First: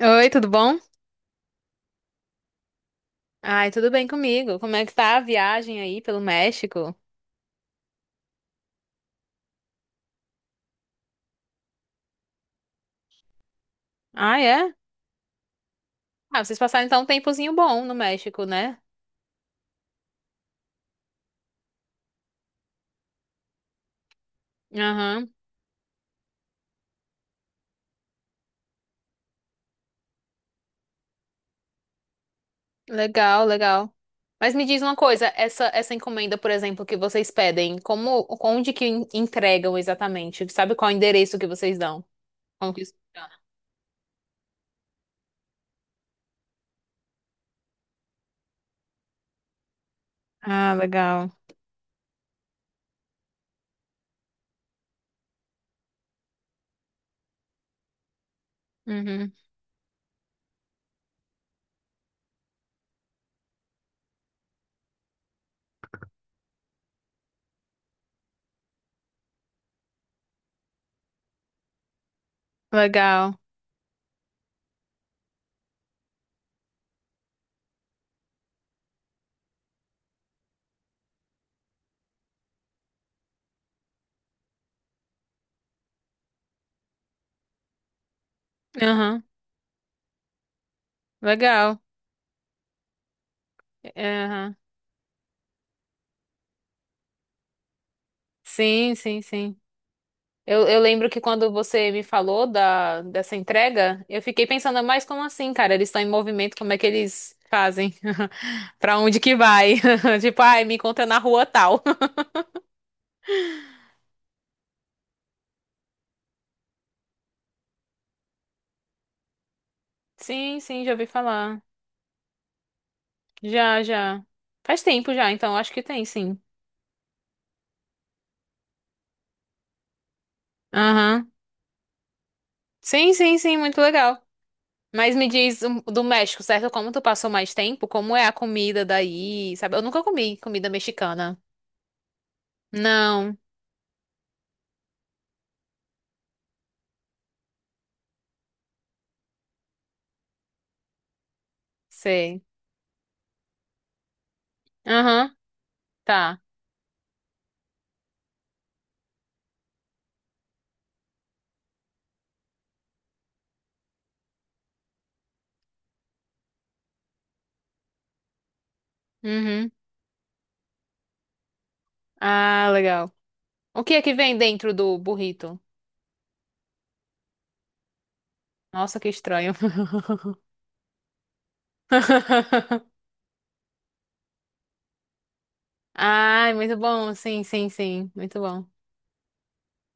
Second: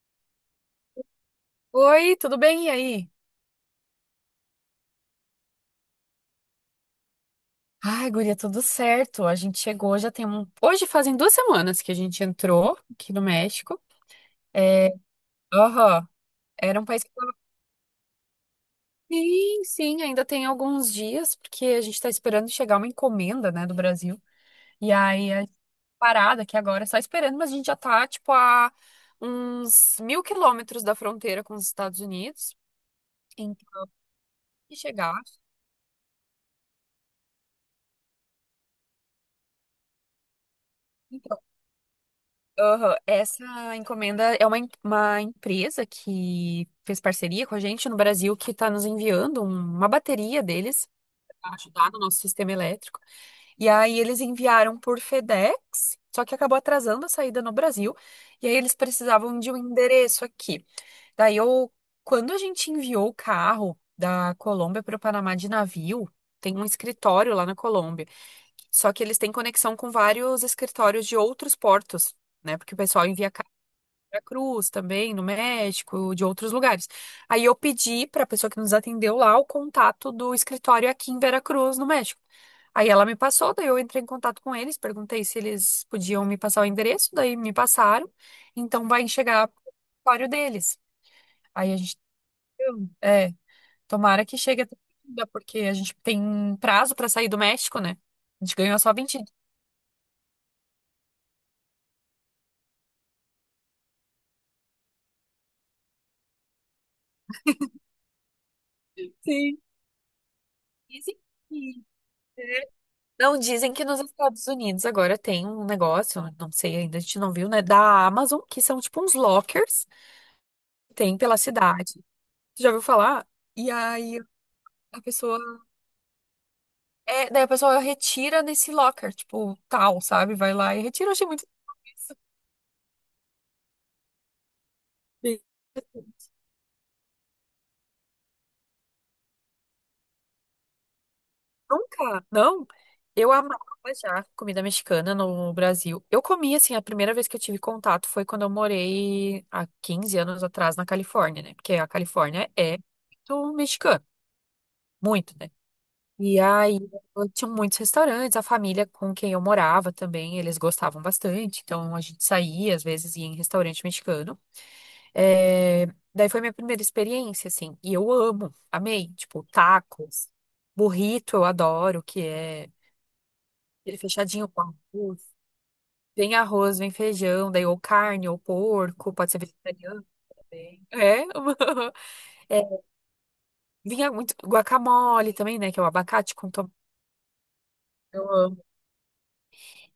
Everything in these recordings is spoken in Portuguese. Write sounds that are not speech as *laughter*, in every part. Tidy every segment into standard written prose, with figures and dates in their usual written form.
Oi, tudo bom? Oi, tudo bem? E aí? Ai, tudo bem comigo. Como é que tá a viagem aí pelo México? Ai, guria, tudo certo. A gente chegou, já tem um. Hoje fazem duas semanas que a gente entrou aqui no México. Ah, é? É, aham. Ah, vocês Era passaram um então país um que tava... tempozinho bom no México, né? Sim, ainda tem alguns dias, porque a gente tá esperando chegar uma encomenda, né, do Brasil. E Aham. aí, a parada aqui agora, só esperando, mas a gente já tá, tipo, a uns mil quilômetros da fronteira com os Estados Unidos. Legal, Então, legal. Mas me se diz uma chegar. coisa, essa encomenda, por exemplo, que vocês pedem, como onde que entregam exatamente? Sabe qual é o endereço que vocês dão? Como que isso Aham, funciona? essa encomenda é uma empresa que fez parceria com a gente no Brasil que está nos enviando uma bateria Ah, deles legal. para ajudar no nosso sistema elétrico. E aí eles enviaram por FedEx, só que acabou atrasando a saída no Brasil. E aí eles Uhum. precisavam de um endereço aqui. Daí eu, quando a gente enviou o carro da Colômbia para o Panamá de navio, tem um escritório lá na Colômbia. Só que eles têm conexão com vários escritórios de outros portos, né? Porque o pessoal envia Legal. Cruz também, no México, de outros lugares. Aí eu pedi para a pessoa que nos atendeu lá o contato do escritório aqui em Veracruz, no México. Aí ela me passou, daí eu entrei em contato com eles, perguntei se eles podiam me passar o endereço, daí me passaram. Então vai Aham. chegar o escritório deles. Aí a Legal. gente, é, tomara que Aham. chegue até segunda, porque a gente tem prazo para sair do México, né? A gente ganhou só Sim, vinte sim, dias. sim. Eu lembro que quando você me falou dessa entrega, eu fiquei pensando, mas como assim, cara? Eles estão em movimento, como é que eles fazem? *laughs* Pra onde que Sim. vai? *laughs* Tipo, ai, me encontra na rua tal. Sim. *laughs* Não, dizem que nos Estados Unidos agora tem um negócio, eu não sei ainda, a gente não viu, né? Da Amazon, que são tipo uns lockers, Sim, sim, já ouvi tem pela falar. cidade. Tu já ouviu falar? E Já, aí já. Faz a tempo já, pessoa. então acho que tem, sim. É, daí a pessoa retira nesse locker, tipo, tal, sabe? Vai lá e retira. Eu achei Aham. muito isso. Sim, sim, sim, muito legal. Mas me diz do México, certo? Como tu passou mais tempo, como é a comida daí, sabe? Eu nunca comi comida mexicana. Nunca, não. Eu Não, amava já comida mexicana no Brasil. Eu comi, assim, a primeira vez que eu tive contato foi quando eu morei há 15 anos atrás na Califórnia, né? Porque a sei. Califórnia é muito mexicana. Muito, Aham, né? E tá. aí, eu tinha muitos restaurantes, a família com quem eu morava também, eles gostavam bastante, então a gente saía, às vezes ia em restaurante mexicano. É, daí foi minha primeira experiência, assim, e eu amo, amei, tipo, Uhum. tacos, burrito eu adoro, que é Ah, legal. O que aquele é que vem fechadinho com dentro do burrito? Arroz, vem feijão, daí ou carne, ou Nossa, que porco, pode ser estranho. vegetariano também. É, *laughs* é, *laughs* vinha muito guacamole também, né, que é o abacate com Ai, tomate. muito bom. Sim, sim, sim. Muito bom.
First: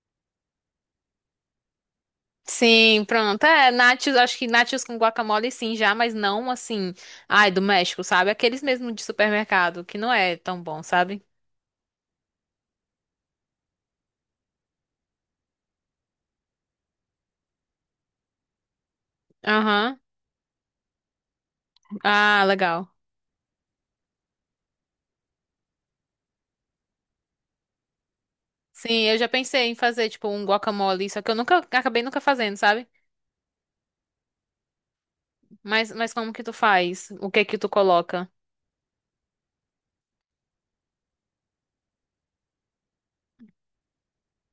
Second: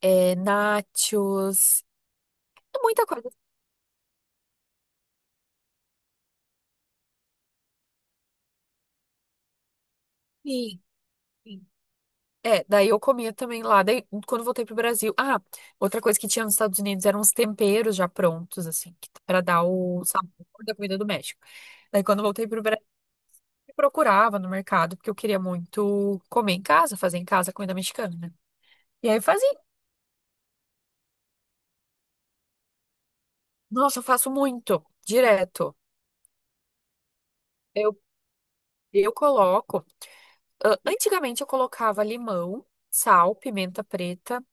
É, nachos, é Sim, muita coisa. pronto. É, nachos, acho que nachos com guacamole sim já, mas não assim, ai, do México, sabe? Aqueles mesmo de supermercado, que não é tão Sim, bom, sabe? sim. É, daí eu comia também lá. Daí, quando voltei pro Brasil. Ah, outra coisa que tinha nos Estados Unidos eram os temperos já prontos, assim, pra dar Aham. o sabor da comida do México. Daí, quando eu Ah, voltei pro Brasil, legal. eu procurava no mercado, porque eu queria muito comer em casa, fazer em casa comida mexicana, né? Sim, E eu aí eu já fazia. pensei em fazer tipo um guacamole, só que eu nunca acabei nunca fazendo, sabe? Nossa, eu faço muito, direto. Mas como que tu faz? O que é que tu Eu, coloca? eu coloco. Antigamente eu colocava limão, sal, pimenta preta,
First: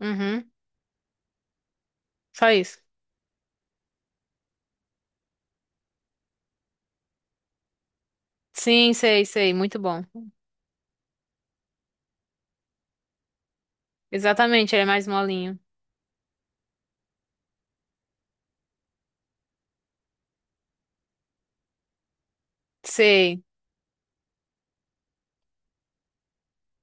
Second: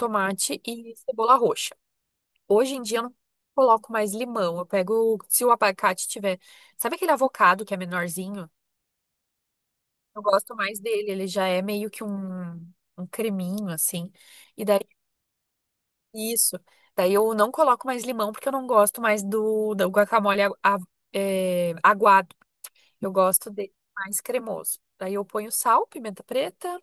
Uhum. e cebola roxa. Só Hoje isso. em dia eu não coloco mais limão. Eu pego, se o abacate tiver. Sabe aquele avocado que é menorzinho? Sim, sei, sei, muito bom. Eu gosto mais dele. Ele já é meio que um creminho, assim. E Exatamente, daí, ele é mais molinho. isso. Daí eu não coloco mais limão porque eu não gosto mais do guacamole é, aguado. Eu Sei. gosto dele mais cremoso. Daí eu ponho sal, pimenta preta,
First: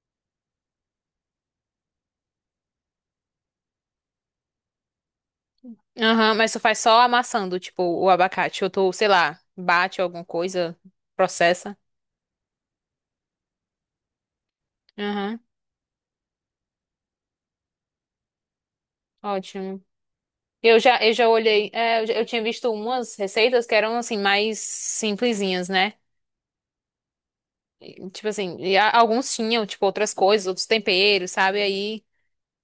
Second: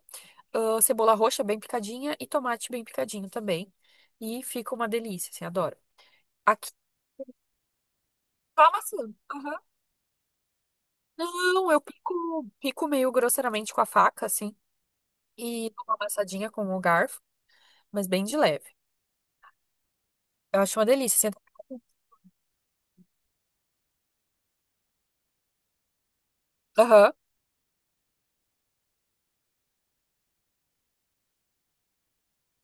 cebola roxa bem picadinha e tomate bem picadinho também. E fica uma delícia, assim, adoro. Aham, mas tu Aqui, faz só amassando, tipo, o abacate. Ou toma tu, sei assim. lá, bate alguma coisa, Não, processa. eu pico, pico meio grosseiramente com a faca, assim, Aham, e dou uma amassadinha com o garfo, mas bem de leve. ótimo. Eu Eu acho uma já, eu já delícia. Senta... olhei, é, eu tinha visto umas receitas que eram, assim, mais simplesinhas, né? Aham. E tipo assim, e alguns tinham, tipo, outras coisas, outros temperos, sabe? Aí,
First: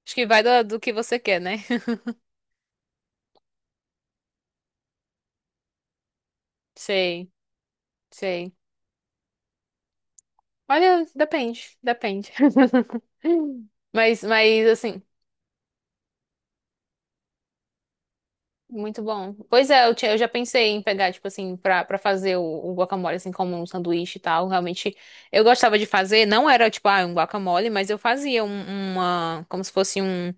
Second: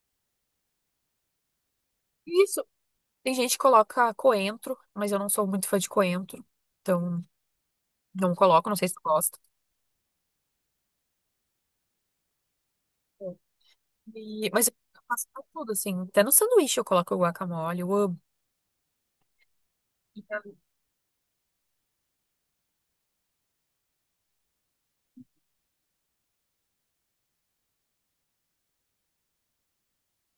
acho que vai do que você quer, né? *laughs* Isso. Tem gente que coloca coentro, mas eu não sou muito fã de coentro. Então, Sei, não sei. coloco, não sei se tu gosta. Olha, depende, depende. *laughs* Mas eu assim. faço pra tudo, assim. Até no sanduíche eu coloco guacamole, eu amo. Muito bom. Pois é, eu já pensei em pegar, tipo assim, pra fazer o guacamole, assim, como um sanduíche e tal. Realmente, eu gostava de fazer. Não era, tipo, ah, um guacamole, mas eu fazia uma... Como se fosse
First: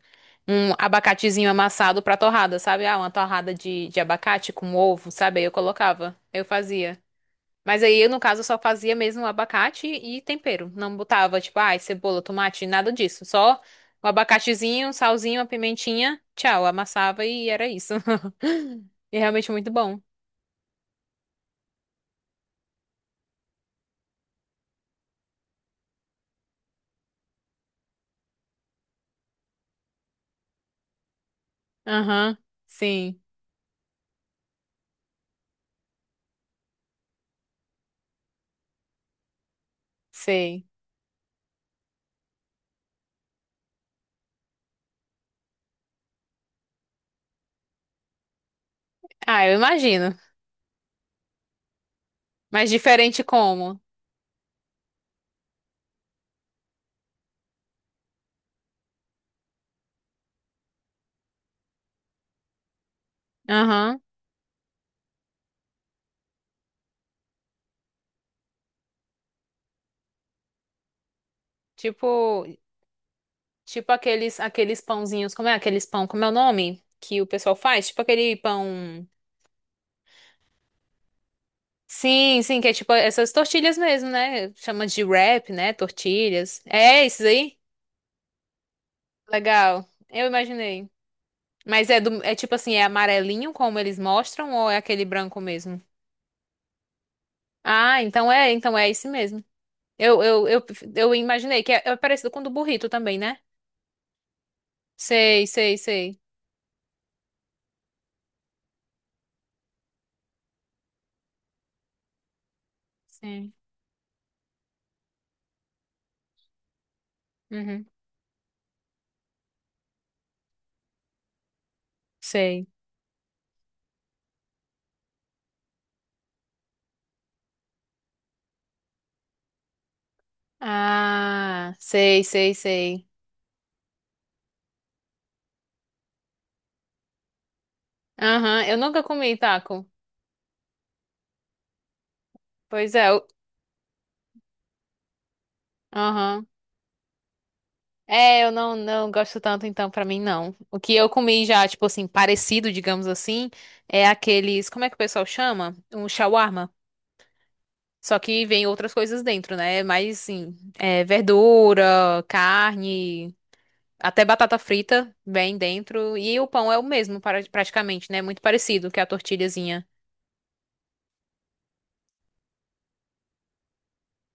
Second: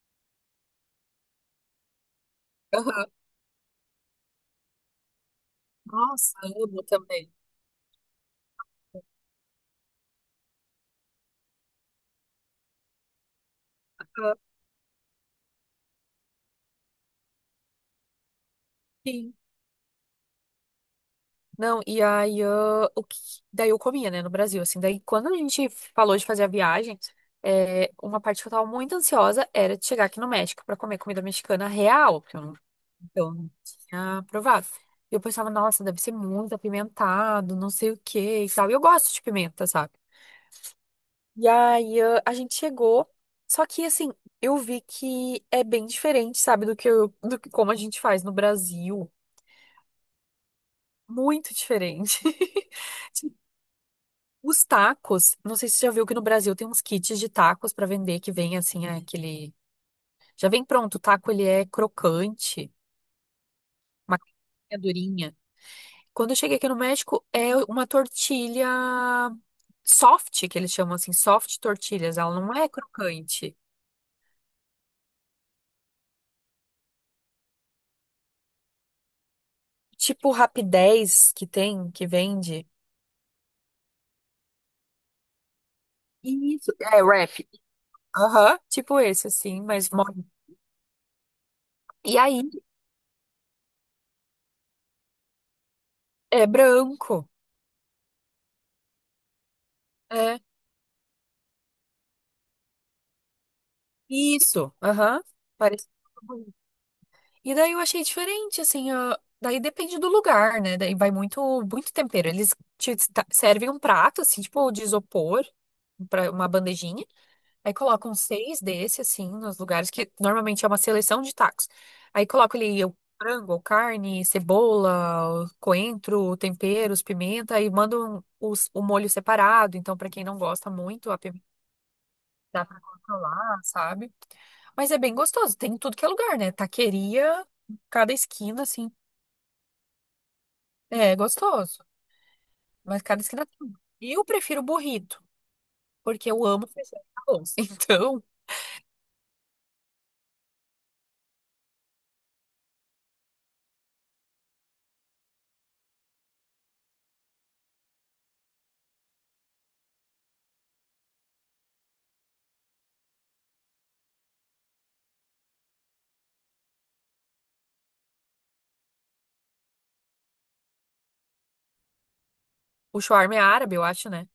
um abacatezinho amassado pra torrada, sabe? Ah, Aham. uma torrada de abacate com ovo, sabe? Aí eu colocava. Nossa, Eu eu amo fazia. também. Mas aí eu, no caso, só fazia mesmo o abacate e tempero. Não botava, tipo, ai, cebola, tomate, nada disso. Só o Aham. abacatezinho, um salzinho, a pimentinha, tchau. Amassava e era isso. *laughs* E é Sim. realmente muito bom. Não, e aí eu, o que, daí eu comia, né, no Brasil, assim. Daí quando a gente falou de fazer a viagem, é, uma parte que eu tava muito ansiosa era de chegar aqui no México pra comer comida mexicana real, porque Aham, sim, eu não tinha provado. E eu pensava, nossa, deve ser muito apimentado, não sei o quê e tal. E eu gosto de pimenta, sabe? sei. E aí, ah, a gente chegou, só que assim, eu vi que é bem diferente, sabe, do que eu, do que como a gente faz no Brasil. Ah, eu imagino. Muito diferente. Mas diferente *laughs* como? Os tacos, não sei se você já viu que no Brasil tem uns kits de tacos para vender que vem assim, é aquele. Já vem pronto, o taco ele é crocante, Aham. uma casquinha durinha. Quando eu cheguei aqui no México, é uma tortilha soft, que eles chamam assim, soft tortilhas, ela Tipo, não é crocante. tipo aqueles, aqueles pãozinhos, como é aqueles pão, como é o nome que o pessoal faz? Tipo aquele pão. Tipo Rapidez que tem, que Sim, sim, vende. que é tipo essas tortilhas mesmo, né? Chama de wrap, né? Tortilhas. Isso, é É esses wrap. aí? Aham, tipo esse assim, Legal. mas mole. Eu imaginei. Mas é E do, é aí, tipo assim, é amarelinho como eles mostram ou é aquele branco mesmo? é branco. Ah, então é esse mesmo. Eu, É, eu, eu, eu imaginei que é, é parecido com o do burrito também, né? isso, aham. Sei, sei, Parece. sei. E daí eu achei diferente, assim, ó, daí depende do lugar, né? Daí vai muito, muito tempero. Eles Sim. servem um prato, assim, tipo de isopor, para uma bandejinha. Aí Uhum. colocam seis desse, assim, nos lugares que normalmente é uma seleção de tacos. Aí colocam Sei. ali o frango, ou carne, cebola, o coentro, temperos, pimenta, aí mandam o molho separado. Então, para quem não gosta muito, a Ah, sei, sei, dá pra sei. controlar, sabe? Mas é bem gostoso, tem em tudo que é lugar, né? Taqueria, cada Aham, esquina, eu assim, nunca comi taco. é gostoso, Pois mas é, cada esquina tem. E eu prefiro burrito, porque eu aham. amo feijão com arroz. *laughs* Então, É, eu não, não gosto tanto, então, pra mim, não. O que eu comi já, tipo assim, parecido, digamos assim, é aqueles. Como é que o pessoal chama? Um shawarma. Só que vem outras coisas dentro, né? Mas, assim, é, verdura, carne, até batata frita vem dentro. E o pão é o mesmo, praticamente, né? Muito parecido que a tortilhazinha. o shawarma é árabe, eu acho, né?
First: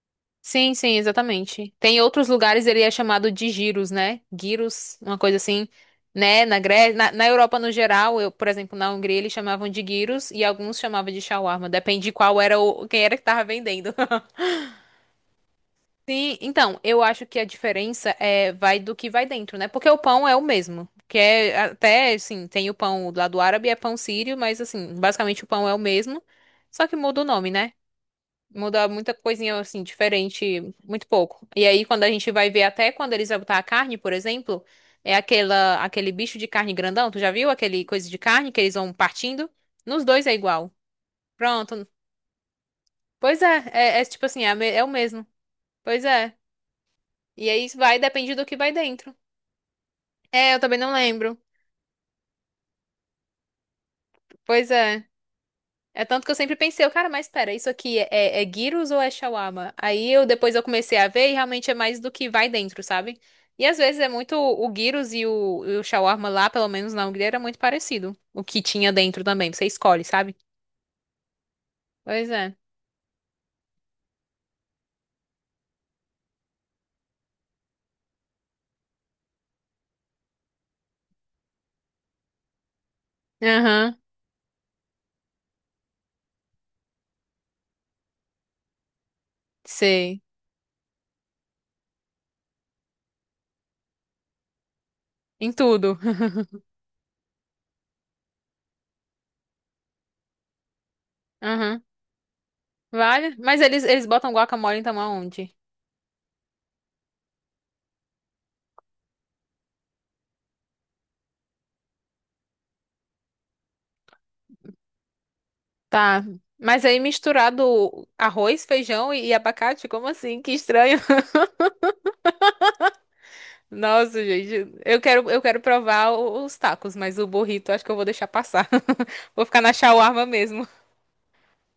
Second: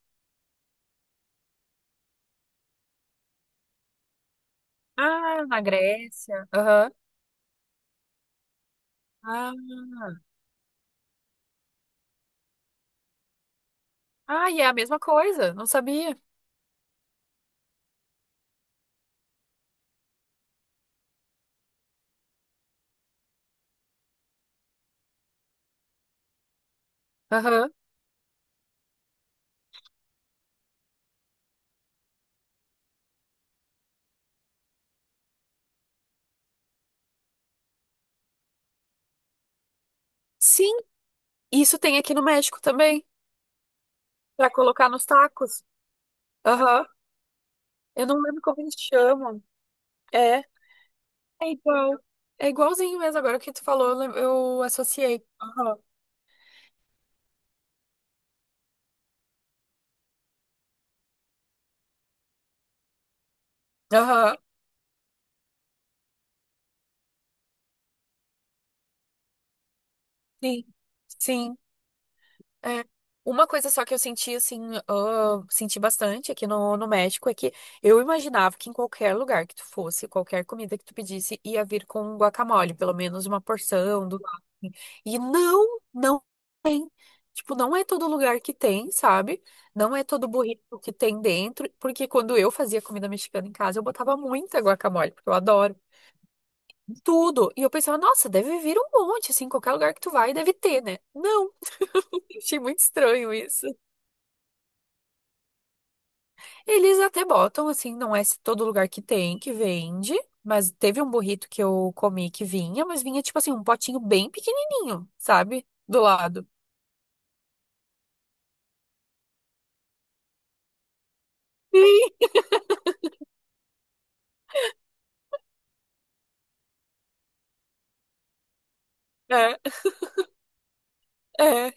Sim, sim, exatamente. Tem outros lugares, ele é chamado de giros, né? Gyros, uma coisa Ah, na assim, né? Grécia. Na Aham. Grécia, na Europa no geral, eu, por exemplo, na Hungria eles Ah, chamavam de gyros e alguns chamavam de shawarma, depende de qual era o quem era que tava vendendo. ah, *laughs* e é a mesma coisa, não sabia. Sim, então, eu acho que a diferença é vai do que vai dentro, né? Porque o pão é o mesmo, que é até, assim, tem o pão lá do árabe, é pão sírio, mas assim, basicamente o pão é o mesmo, só que muda o nome, Aham. né? Muda muita coisinha assim, diferente, muito pouco. E aí, quando a gente vai ver até quando eles vão botar a carne, por exemplo, é aquela, aquele bicho de carne grandão. Tu já viu aquele coisa de carne que eles vão partindo? Nos dois é igual. Sim, isso Pronto. tem aqui no México também, Pois é, é, é tipo assim, é, pra é o colocar nos mesmo. tacos. Pois é. Aham. E aí isso vai, Eu não depende lembro do que como vai eles dentro. chamam. É. É, eu também não lembro. É igual. É igualzinho mesmo. Agora que tu falou, eu eu Pois é. associei. Aham. É tanto que eu sempre pensei, eu, cara, mas espera, isso aqui é, é gyros ou é shawarma? Aí eu depois eu comecei a ver e realmente é mais do que vai dentro, sabe? E às vezes é muito Aham. o gyros e o shawarma lá, pelo menos na Hungria, era muito parecido. O que tinha dentro também, você escolhe, sabe? Sim. Sim. Pois é. É. Uma coisa só que eu senti, assim, ah, senti bastante aqui no, no México é que eu imaginava que em qualquer lugar que tu fosse, qualquer comida que tu pedisse, ia vir com guacamole, pelo menos uma Aham, porção do lado. Assim. E não tem. Tipo, não é todo lugar que tem, sabe? Não é sei. todo burrito que tem dentro, porque quando eu fazia comida mexicana em casa, eu botava muita guacamole, porque eu Em adoro. tudo. Tudo. E eu pensava, nossa, deve vir um monte, assim, qualquer lugar que tu vai, deve ter, né? *laughs* Não, Aham. *laughs* achei muito estranho Vale? Mas isso. eles botam guacamole então aonde? Eles até botam, assim, não é todo lugar que tem, que vende, mas teve um burrito que eu comi que vinha, mas vinha, tipo assim, um potinho bem pequenininho, sabe? Do Tá. lado. Mas aí misturado arroz, feijão e abacate, como assim? Que estranho. Nossa, gente, eu quero provar os tacos, mas o burrito acho que eu vou deixar passar. *laughs* Vou ficar na É, shawarma mesmo. é,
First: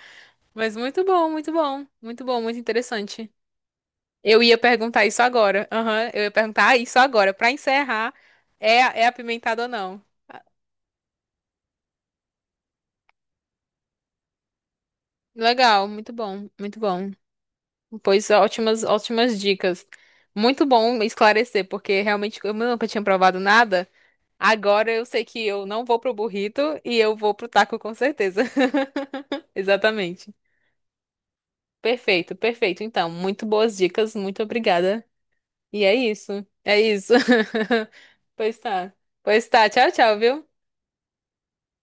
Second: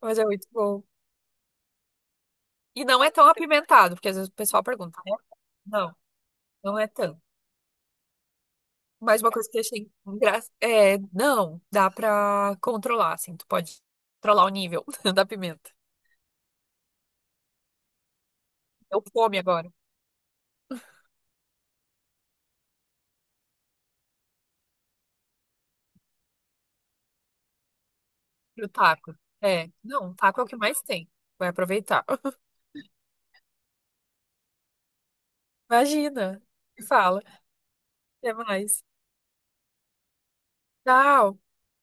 mas é muito Mas bom. muito bom, muito bom, muito bom, muito E não é tão interessante. apimentado, porque às vezes o Eu ia pessoal pergunta, perguntar né? isso agora. Não, Aham, eu ia perguntar ah, não é isso tanto. agora. Pra encerrar, é, é Mas uma coisa que eu apimentado ou achei não? engraçada é, não, dá pra controlar, assim, tu pode controlar o nível *laughs* da pimenta. Legal, muito bom, muito bom. Pois ótimas, Deu fome ótimas agora dicas. Muito bom esclarecer, porque realmente eu nunca tinha provado nada. Agora eu sei que eu não vou pro burrito e eu vou pro taco com certeza. pro taco. *laughs* É, não, Exatamente. taco é o que mais tem. Vai aproveitar. Perfeito, *laughs* perfeito. Então, muito boas dicas, muito obrigada. E é Imagina. isso. É Me isso. fala. Até *laughs* Pois mais. tá. Pois tá. Tchau, tchau, viu? Tchau.